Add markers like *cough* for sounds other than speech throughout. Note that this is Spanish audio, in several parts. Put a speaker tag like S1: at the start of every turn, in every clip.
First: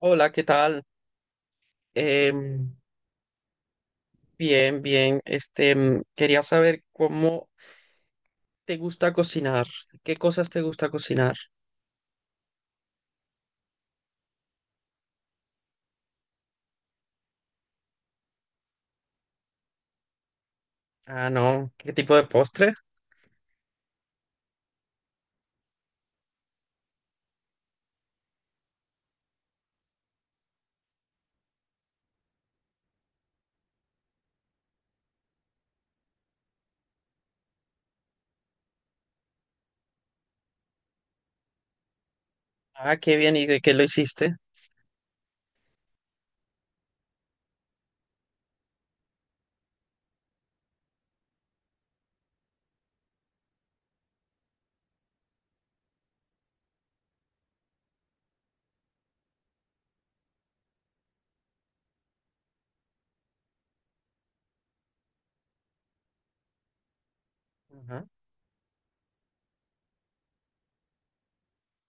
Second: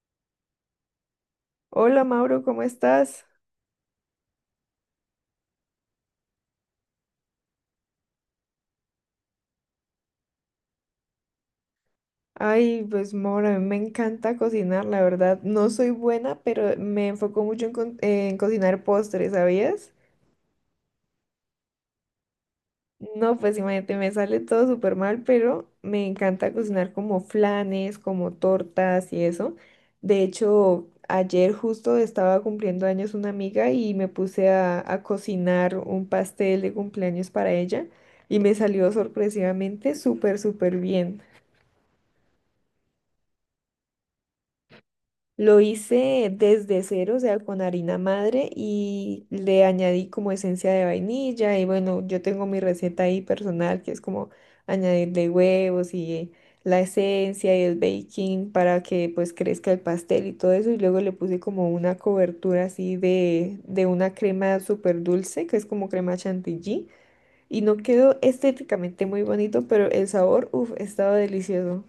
S1: Hola, ¿qué tal?
S2: Hola Mauro, ¿cómo
S1: Em,
S2: estás?
S1: bien, bien. Quería saber cómo te gusta cocinar. ¿Qué cosas te gusta cocinar?
S2: Ay, pues Mauro, a mí me encanta cocinar, la verdad. No soy buena, pero me enfoco mucho en cocinar postres, ¿sabías?
S1: Ah, no. ¿Qué tipo de postre?
S2: No, pues imagínate, me sale todo súper mal, pero me encanta cocinar como flanes, como tortas y eso. De hecho, ayer justo estaba cumpliendo años una amiga y me puse a cocinar un pastel de cumpleaños para ella y me salió sorpresivamente súper, súper bien.
S1: Ah, qué bien. ¿Y de qué lo hiciste?
S2: Lo hice desde cero, o sea, con harina madre y le añadí como esencia de vainilla y bueno, yo tengo mi receta ahí personal que es como añadirle huevos y la esencia y el baking para que pues crezca el pastel y todo eso y luego le puse como una cobertura así de una crema súper dulce que es como crema chantilly y no
S1: Ajá.
S2: quedó estéticamente muy bonito, pero el sabor, uff, estaba delicioso.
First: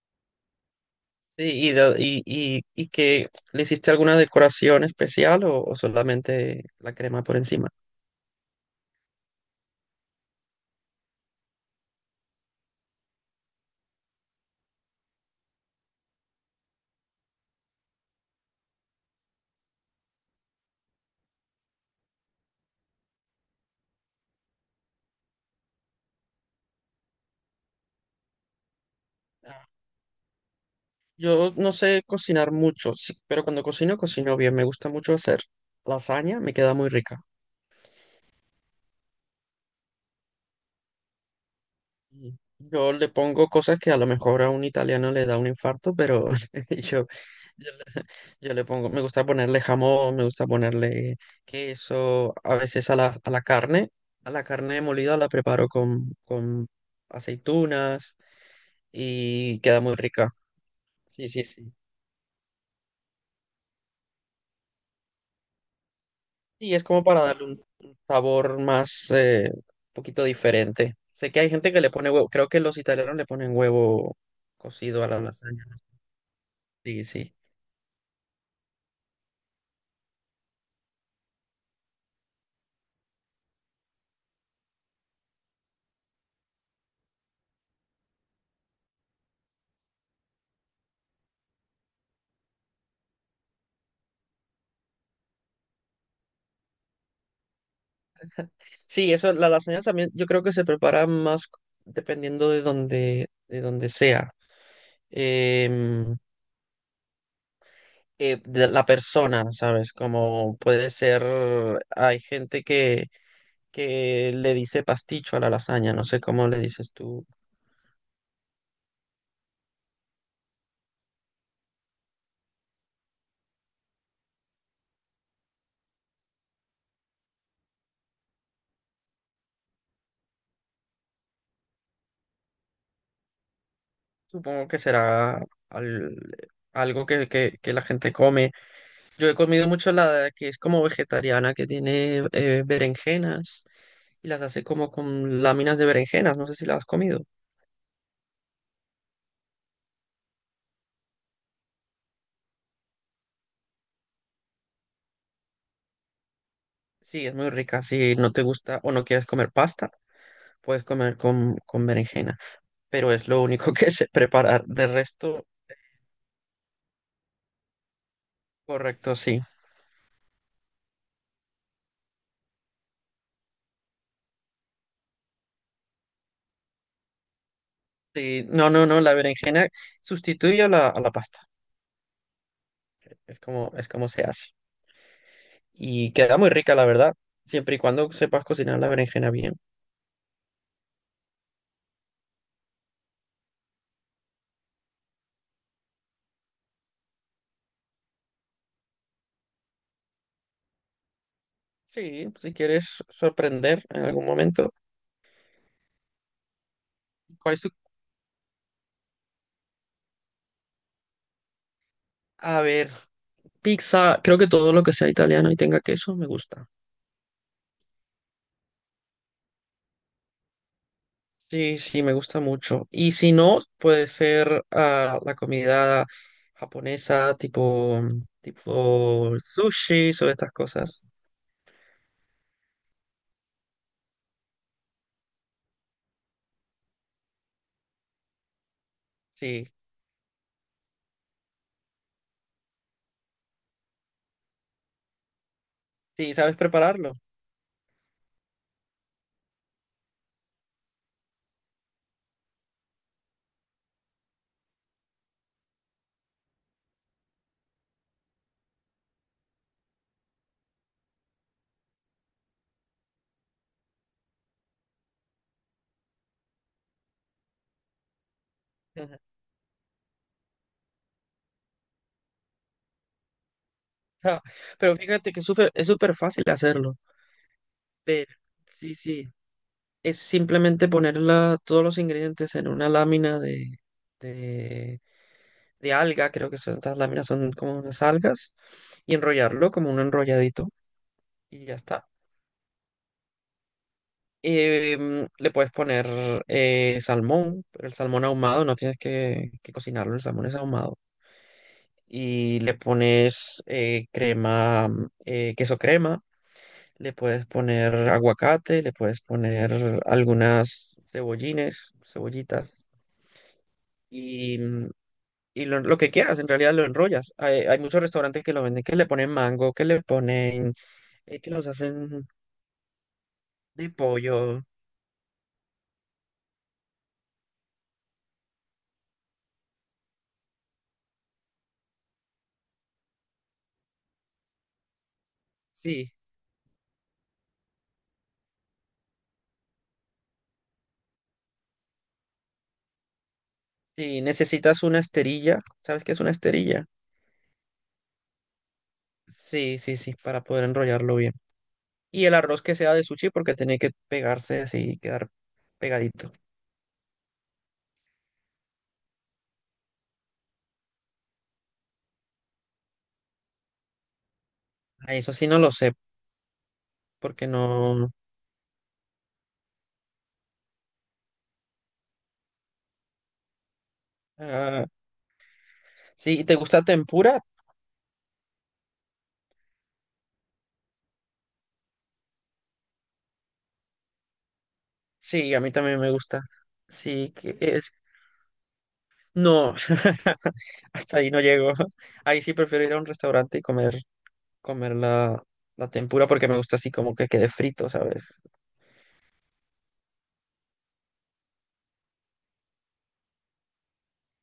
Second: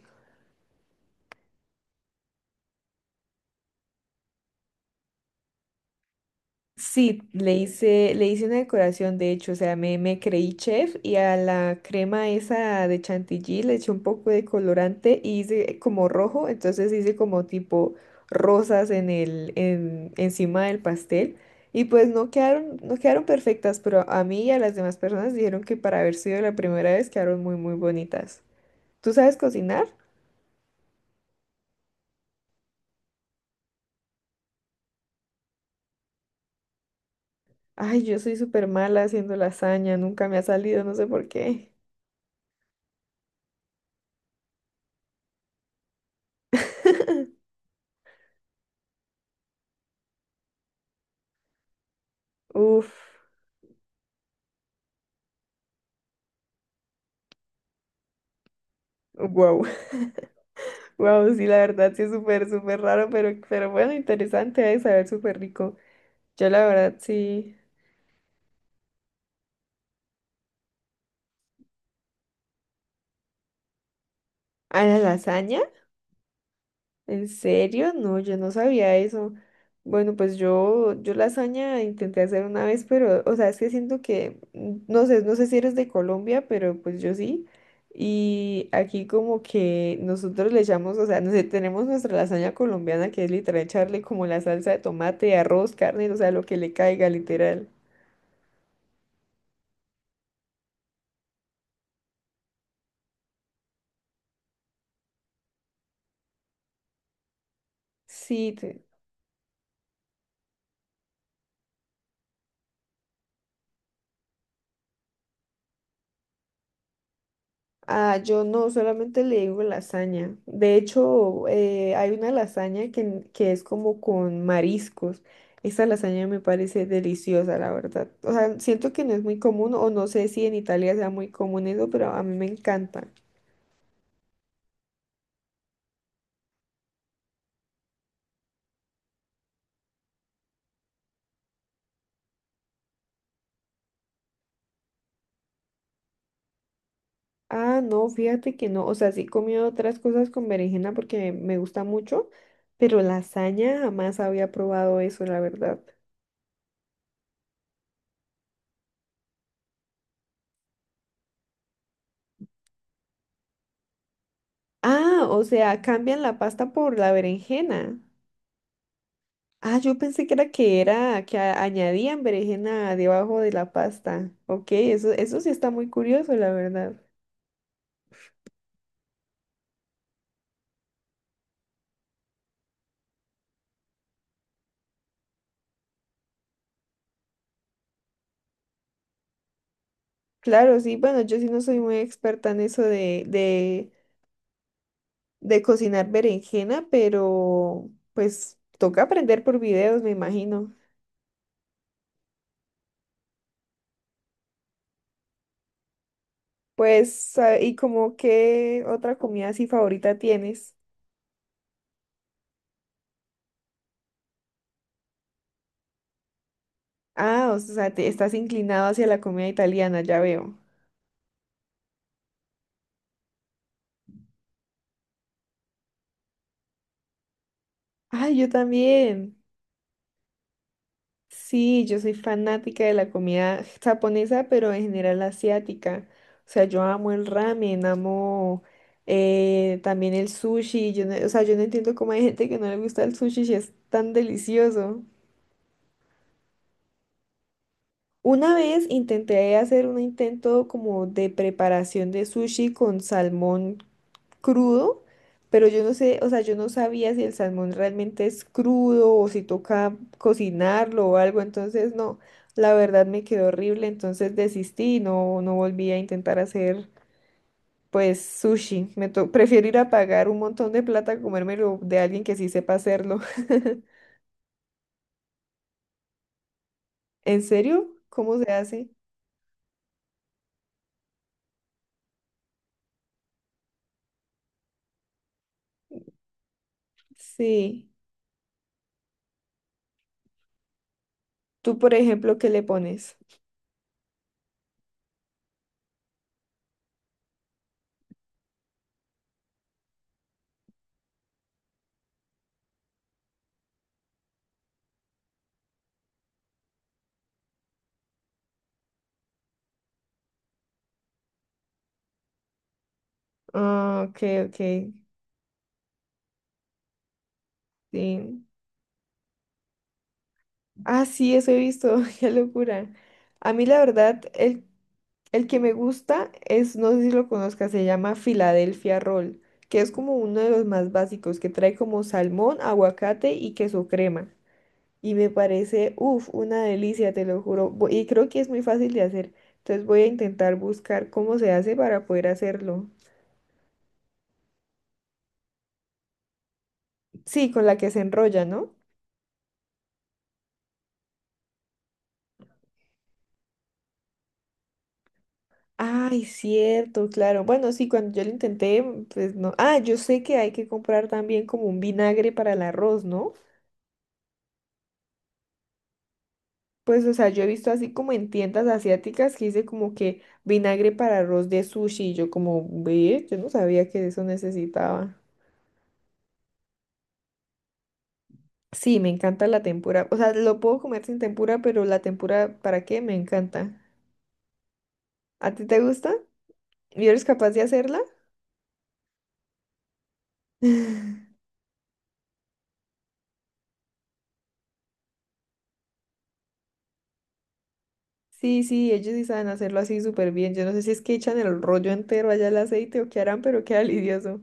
S1: Sí, y que le hiciste alguna decoración especial o solamente la
S2: Sí,
S1: crema por encima.
S2: le hice una decoración, de hecho, o sea, me creí chef y a la crema esa de chantilly le eché un poco de colorante y hice como rojo, entonces hice como tipo rosas encima del pastel y pues no quedaron, no quedaron perfectas, pero a mí y a las demás personas dijeron que para haber sido la primera vez quedaron muy, muy bonitas. ¿Tú sabes
S1: Ah,
S2: cocinar?
S1: yo no sé cocinar mucho, sí, pero cuando cocino, cocino bien. Me gusta mucho hacer lasaña, me queda muy rica.
S2: Ay, yo soy súper mala haciendo lasaña, nunca me ha salido, no sé por qué.
S1: Yo le pongo cosas que a lo mejor a un italiano le da un infarto, pero *laughs* yo,
S2: *laughs*
S1: yo, le yo le pongo, me gusta ponerle jamón, me gusta ponerle queso, a veces
S2: Uf,
S1: a a la carne molida la preparo con aceitunas y
S2: wow.
S1: queda muy rica. Sí,
S2: Wow,
S1: sí,
S2: sí, la
S1: sí.
S2: verdad sí es súper, súper raro, pero bueno, interesante de saber, súper rico. Yo la
S1: Y es
S2: verdad
S1: como para darle
S2: sí.
S1: un sabor más, un poquito diferente. Sé que hay gente que le pone huevo, creo que los italianos le ponen huevo
S2: ¿A la
S1: cocido a la
S2: lasaña?
S1: lasaña, ¿no? Sí,
S2: ¿En
S1: sí.
S2: serio? No, yo no sabía eso. Bueno, pues yo lasaña intenté hacer una vez, pero, o sea, es que siento que, no sé, no sé si eres de Colombia, pero pues yo sí. Y aquí como que nosotros le echamos, o sea, no sé, tenemos nuestra lasaña colombiana que es literal echarle como la salsa de tomate, arroz, carne, o sea, lo que le caiga, literal.
S1: Sí, eso, la lasaña también yo creo que se prepara más dependiendo de de donde sea. Em,
S2: Sí,
S1: de
S2: te-
S1: la persona, ¿sabes? Como puede ser, hay gente que le dice pasticho a la lasaña, no sé cómo le dices tú.
S2: Ah, yo no, solamente le digo lasaña. De hecho, hay una lasaña que es como con mariscos. Esa lasaña me parece deliciosa, la verdad. O sea, siento que no es muy común, o no sé si en Italia sea muy común eso, pero a mí me encanta.
S1: Supongo que será al- algo que la gente come. Yo he comido mucho la que es como vegetariana, que tiene berenjenas y las hace como con láminas de berenjenas, no sé si la has comido.
S2: Ah, no, fíjate que no. O sea, sí he comido otras cosas con berenjena porque me gusta mucho, pero lasaña jamás había probado eso, la verdad.
S1: Sí, es muy rica. Si no te gusta o no quieres comer pasta, puedes comer con berenjena, pero es lo único *laughs* que sé preparar. De
S2: Ah, o
S1: resto,
S2: sea, cambian la pasta por la berenjena.
S1: correcto, sí.
S2: Ah, yo pensé que era que añadían berenjena debajo de la pasta. Ok, eso sí está muy curioso, la verdad.
S1: Sí, no, no, no, la berenjena sustituye a a la pasta. Es como se hace. Y queda muy rica, la verdad, siempre y cuando sepas cocinar la berenjena bien.
S2: Claro, sí, bueno, yo sí no soy muy experta en eso de cocinar berenjena, pero pues toca aprender por videos, me imagino.
S1: Sí, si quieres sorprender en algún momento.
S2: Pues,
S1: ¿Cuál
S2: ah,
S1: es tu...
S2: ¿y como qué otra comida así favorita tienes?
S1: A ver, pizza, creo que todo lo que sea italiano y tenga queso me gusta.
S2: Ah, o sea, te estás inclinado hacia la comida italiana, ya veo.
S1: Sí, sí, me gusta mucho. Y si no, puede ser la comida japonesa,
S2: Ay, yo
S1: tipo
S2: también.
S1: sushi o estas cosas.
S2: Sí, yo soy fanática de la comida japonesa, pero en general asiática. O sea, yo amo el ramen, amo
S1: Sí,
S2: también el sushi. Yo no- o sea, yo no entiendo cómo hay gente que no le gusta el sushi si es tan delicioso.
S1: sí, sabes prepararlo.
S2: Una vez intenté hacer un intento como de preparación de sushi con salmón crudo, pero yo no sé, o sea, yo no sabía si el salmón realmente es crudo o si toca cocinarlo o algo, entonces no, la verdad me quedó horrible, entonces desistí y no, no volví a intentar hacer pues sushi. Me to- prefiero ir a pagar un montón de plata a comérmelo de alguien que sí sepa hacerlo. *laughs*
S1: Ja, pero fíjate que es súper fácil hacerlo.
S2: ¿En serio?
S1: Pero,
S2: ¿Cómo se hace?
S1: sí, sí, es simplemente poner todos los ingredientes en una lámina de, de alga, creo que son, estas láminas son como
S2: Sí.
S1: unas algas, y enrollarlo como un enrolladito, y ya
S2: Tú, por
S1: está.
S2: ejemplo, ¿qué le pones?
S1: Le puedes poner salmón, pero el salmón ahumado, no tienes que cocinarlo, el salmón es ahumado. Y le pones crema, queso crema, le puedes poner aguacate, le puedes poner algunas cebollines, cebollitas,
S2: Ah, ok,
S1: y,
S2: ok.
S1: mm, y lo que quieras, en realidad lo enrollas. Hay muchos
S2: Sí.
S1: restaurantes que lo venden, que le ponen mango, que le ponen,
S2: Ah, sí, eso
S1: que
S2: he
S1: los
S2: visto, *laughs*
S1: hacen
S2: qué locura. A mí la
S1: de
S2: verdad,
S1: pollo.
S2: el que me gusta es, no sé si lo conozcas, se llama Philadelphia Roll, que es como uno de los más básicos, que trae como salmón, aguacate y queso crema. Y me parece,
S1: Sí,
S2: uff, una delicia, te lo juro. Vo- Y creo que es muy fácil de hacer. Entonces voy a intentar buscar cómo se hace para poder hacerlo.
S1: sí, necesitas una esterilla. ¿Sabes qué es una esterilla?
S2: Sí, con la que se enrolla, ¿no?
S1: Sí, sí, sí, para poder enrollarlo bien. Y el arroz que sea de sushi porque tiene que pegarse así y quedar
S2: Ay,
S1: pegadito.
S2: cierto, claro. Bueno, sí, cuando yo lo intenté, pues no. Ah, yo sé que hay que comprar también como un vinagre para el arroz, ¿no?
S1: Ah, eso sí no lo sé,
S2: Pues, o sea, yo he
S1: porque
S2: visto así como
S1: no...
S2: en tiendas asiáticas que dice como que vinagre para arroz de sushi. Y yo como, ve, yo no sabía que eso
S1: ah,
S2: necesitaba.
S1: sí, ¿te gusta tempura?
S2: Sí, me encanta la tempura. O sea, lo puedo comer sin tempura, pero la tempura, ¿para qué? Me encanta. ¿A
S1: Sí, a
S2: ti
S1: mí
S2: te
S1: también me
S2: gusta?
S1: gusta.
S2: ¿Y eres
S1: Sí,
S2: capaz
S1: que
S2: de
S1: es...
S2: hacerla?
S1: No, *laughs* hasta
S2: *laughs*
S1: ahí no llego. *laughs* Ahí sí prefiero ir a un restaurante y comer, comer la tempura porque me gusta así como que quede frito, ¿sabes?
S2: Sí,
S1: *laughs*
S2: sí, ellos sí saben hacerlo así súper bien. Yo no sé si es que echan el rollo entero allá al aceite o qué harán, pero queda lidioso.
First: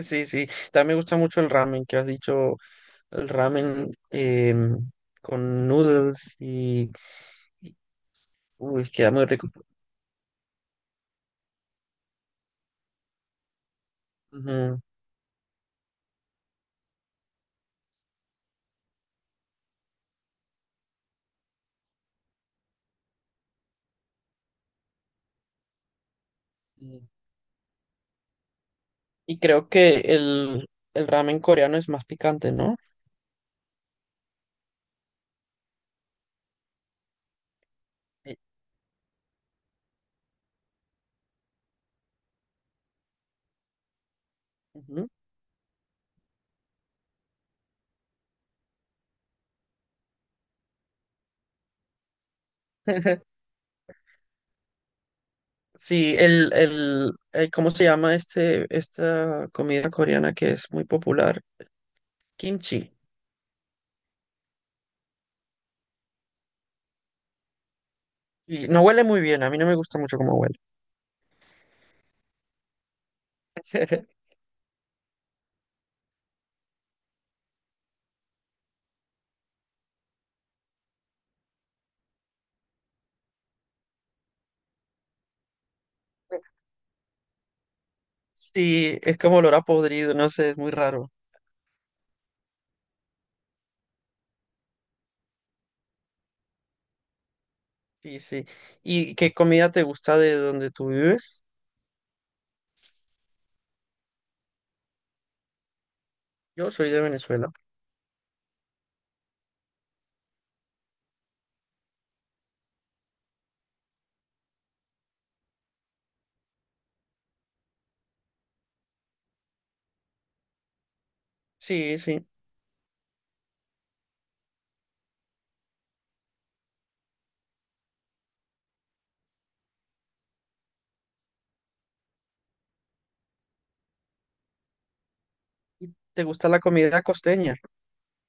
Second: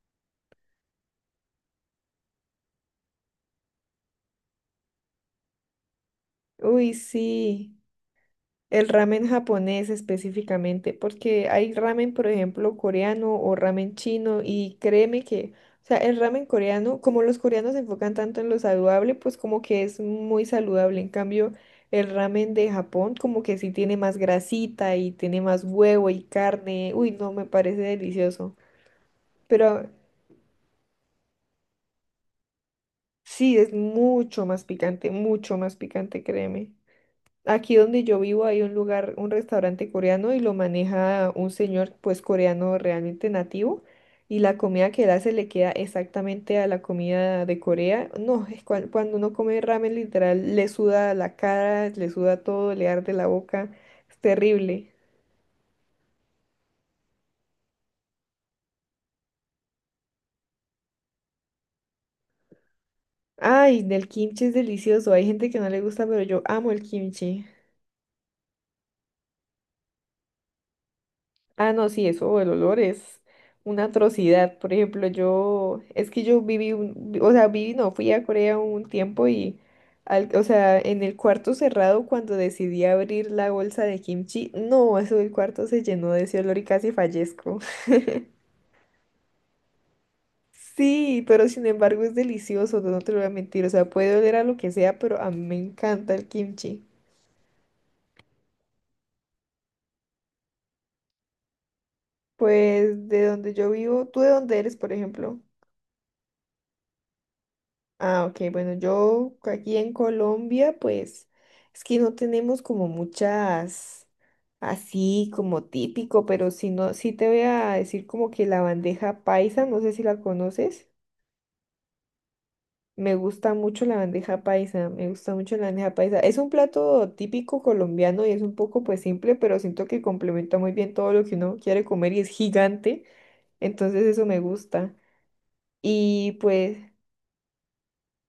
S1: Sí, sí. También me gusta mucho el ramen que has dicho, el ramen con noodles
S2: Uy,
S1: y-
S2: sí, el
S1: uy, queda muy
S2: ramen
S1: rico.
S2: japonés específicamente, porque hay ramen, por ejemplo, coreano o ramen chino y
S1: Ujú.
S2: créeme que, o sea, el ramen coreano, como los coreanos se enfocan tanto en lo saludable, pues como que es muy saludable. En cambio, el ramen de Japón como que sí tiene más grasita y tiene más huevo y carne.
S1: Y
S2: Uy, no, me parece delicioso.
S1: y creo
S2: Pero
S1: que el ramen coreano es más picante, ¿no?
S2: Sí, es mucho más picante, créeme. Aquí donde yo
S1: Eh,
S2: vivo hay un lugar, un restaurante coreano y lo maneja un señor pues coreano realmente nativo y la comida que
S1: ujú.
S2: él hace le queda exactamente a la comida de Corea. No, es cuan- cuando uno come ramen literal le suda la cara, le suda todo, le arde la
S1: *laughs*
S2: boca, es terrible.
S1: Sí, ¿cómo se llama esta comida coreana que es muy popular? Kimchi.
S2: Ay, del kimchi es delicioso, hay gente que no le gusta, pero yo amo el kimchi.
S1: Y no huele muy bien, a mí no me gusta mucho cómo huele.
S2: Ah, no, sí, eso, el olor es una
S1: *laughs*
S2: atrocidad. Por ejemplo, yo, es que yo viví, un- o sea, viví, no, fui a Corea un tiempo y, al- o sea, en el cuarto cerrado cuando decidí abrir la bolsa de kimchi, no, eso del cuarto se llenó de ese olor y casi fallezco. *laughs*
S1: Sí, es como olor a podrido, no sé, es muy raro.
S2: Sí, pero sin embargo es delicioso, no te lo voy a mentir, o sea, puede oler a lo que sea, pero a mí me encanta el kimchi.
S1: Sí, sí. ¿Y qué comida te gusta de donde tú vives?
S2: Pues de donde yo vivo, ¿tú de dónde eres, por ejemplo?
S1: Yo soy de Venezuela.
S2: Ah, ok, bueno, yo aquí en Colombia, pues es que no tenemos como muchas así como típico, pero si no, sí te voy a decir como que la bandeja paisa, no sé si la conoces.
S1: Sí, sí.
S2: Me gusta mucho la bandeja paisa, me gusta mucho la bandeja paisa. Es un plato típico colombiano y es un poco pues simple, pero siento que complementa muy bien todo lo que uno quiere comer y es gigante, entonces eso me gusta.
S1: ¿Y te
S2: Y
S1: gusta la
S2: pues
S1: comida costeña?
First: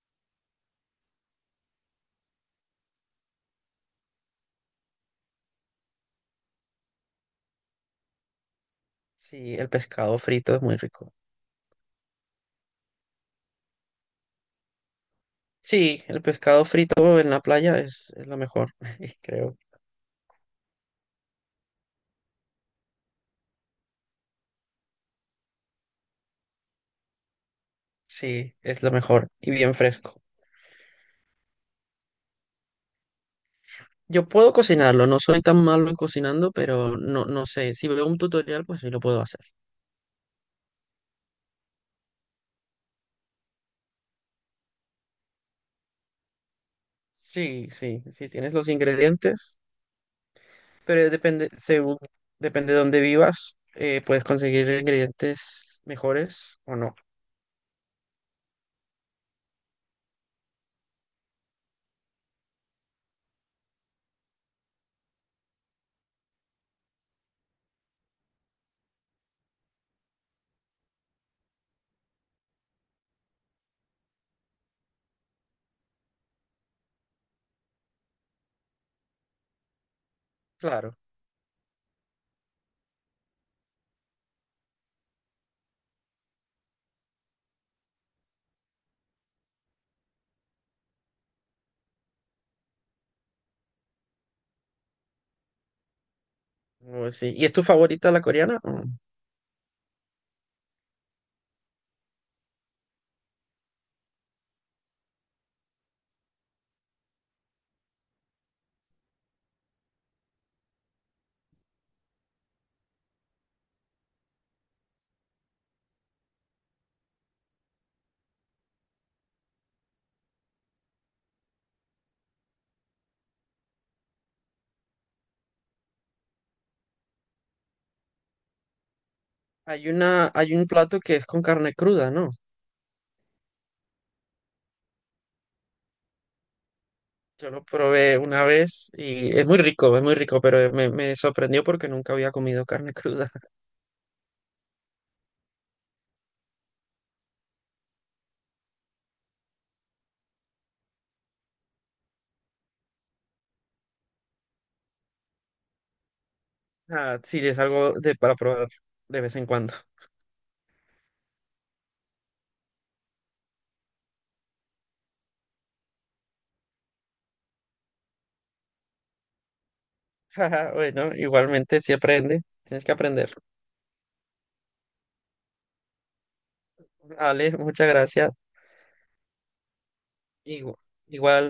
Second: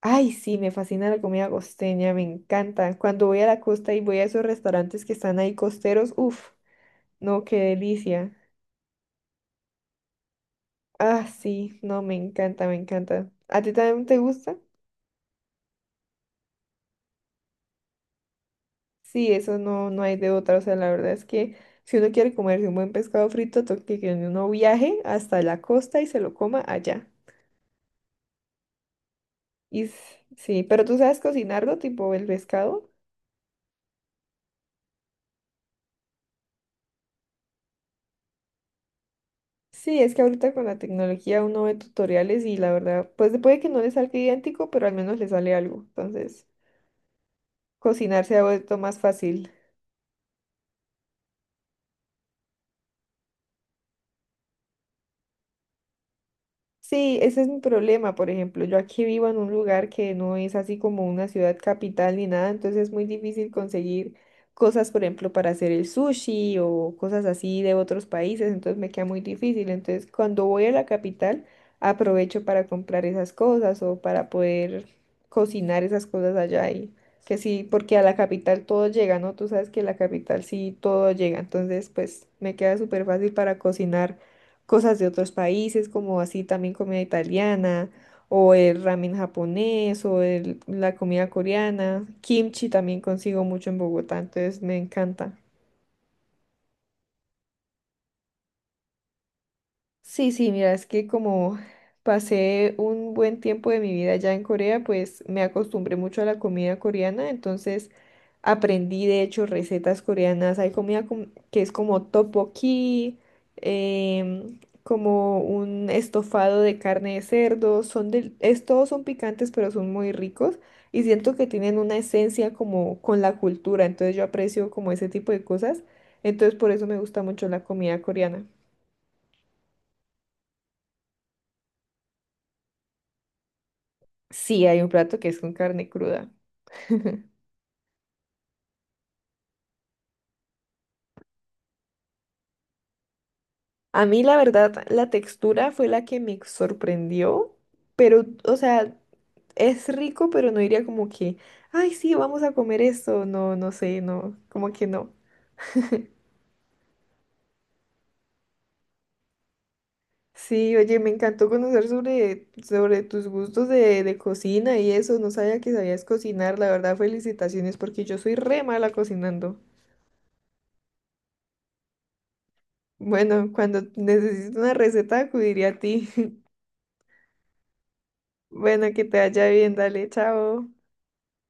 S2: Ay, sí, me fascina la comida costeña, me encanta. Cuando voy a la costa y voy a esos restaurantes que están ahí costeros, uff, no, qué delicia.
S1: Sí, el pescado frito es muy rico.
S2: Ah, sí, no, me encanta, me encanta. ¿A ti también te gusta?
S1: Sí, el pescado frito en la playa es lo mejor, *laughs*
S2: Sí, eso
S1: creo.
S2: no, no hay de otra. O sea, la verdad es que si uno quiere comerse un buen pescado frito, toca que uno viaje hasta la costa y se lo coma allá.
S1: Sí, es lo mejor y bien
S2: Y
S1: fresco.
S2: s- sí, pero tú sabes cocinarlo, tipo el pescado.
S1: Yo puedo cocinarlo, no soy tan malo en cocinando, pero no, no sé. Si veo un tutorial, pues sí lo puedo hacer.
S2: Sí, es que ahorita con la tecnología uno ve tutoriales y la verdad, pues puede que no le salga idéntico, pero al menos le sale algo. Entonces,
S1: Sí, sí,
S2: cocinar
S1: sí,
S2: se ha
S1: tienes los
S2: vuelto más fácil.
S1: ingredientes, pero depende, depende de dónde vivas, puedes conseguir ingredientes mejores o no.
S2: Sí, ese es mi problema, por ejemplo. Yo aquí vivo en un lugar que no es así como una ciudad capital ni nada, entonces es muy difícil conseguir cosas, por ejemplo, para hacer el sushi o cosas así de otros países, entonces me queda muy difícil. Entonces, cuando voy a la capital, aprovecho para comprar esas cosas o para poder cocinar esas cosas allá y que sí, porque a la capital todo llega, ¿no? Tú sabes que a la capital sí
S1: Claro.
S2: todo llega, entonces pues me queda súper fácil para cocinar cosas de otros países, como así también comida italiana, o el ramen japonés, o el- la comida coreana. Kimchi también consigo mucho en Bogotá, entonces me encanta.
S1: Oh, sí. ¿Y es tu favorita la coreana? Mm.
S2: Sí, sí, mira, es que como pasé un buen tiempo de mi vida allá en Corea, pues me acostumbré mucho a la comida coreana, entonces aprendí de hecho recetas coreanas. Hay comida com- que es como tteokbokki, como un estofado de carne de cerdo, son del, es, todos son picantes, pero son muy ricos y siento que tienen una esencia como con la cultura, entonces yo aprecio como ese tipo de cosas, entonces por eso me gusta mucho la comida coreana.
S1: Hay una, hay un plato que es con carne cruda, ¿no?
S2: Sí, hay un plato que es con carne cruda.
S1: Yo lo probé una vez y es muy rico, pero me sorprendió porque nunca había comido carne cruda. *laughs*
S2: A mí, la verdad, la textura fue la que me sorprendió, pero, o sea, es rico, pero no diría como que, ay, sí, vamos a comer esto. No, no sé, no, como que no.
S1: Ah, sí, es algo de, para probar de vez en cuando. *laughs*
S2: Sí, oye, me encantó conocer sobre, sobre tus gustos de cocina y eso. No sabía que sabías cocinar, la verdad, felicitaciones, porque yo soy re mala cocinando.
S1: Ajá, bueno, igualmente si aprende, tienes que aprender.
S2: Bueno, cuando necesito una receta, acudiría a ti. *laughs*
S1: Ale, muchas gracias.
S2: Bueno, que te vaya bien, dale, chao.
S1: Igu- Igual.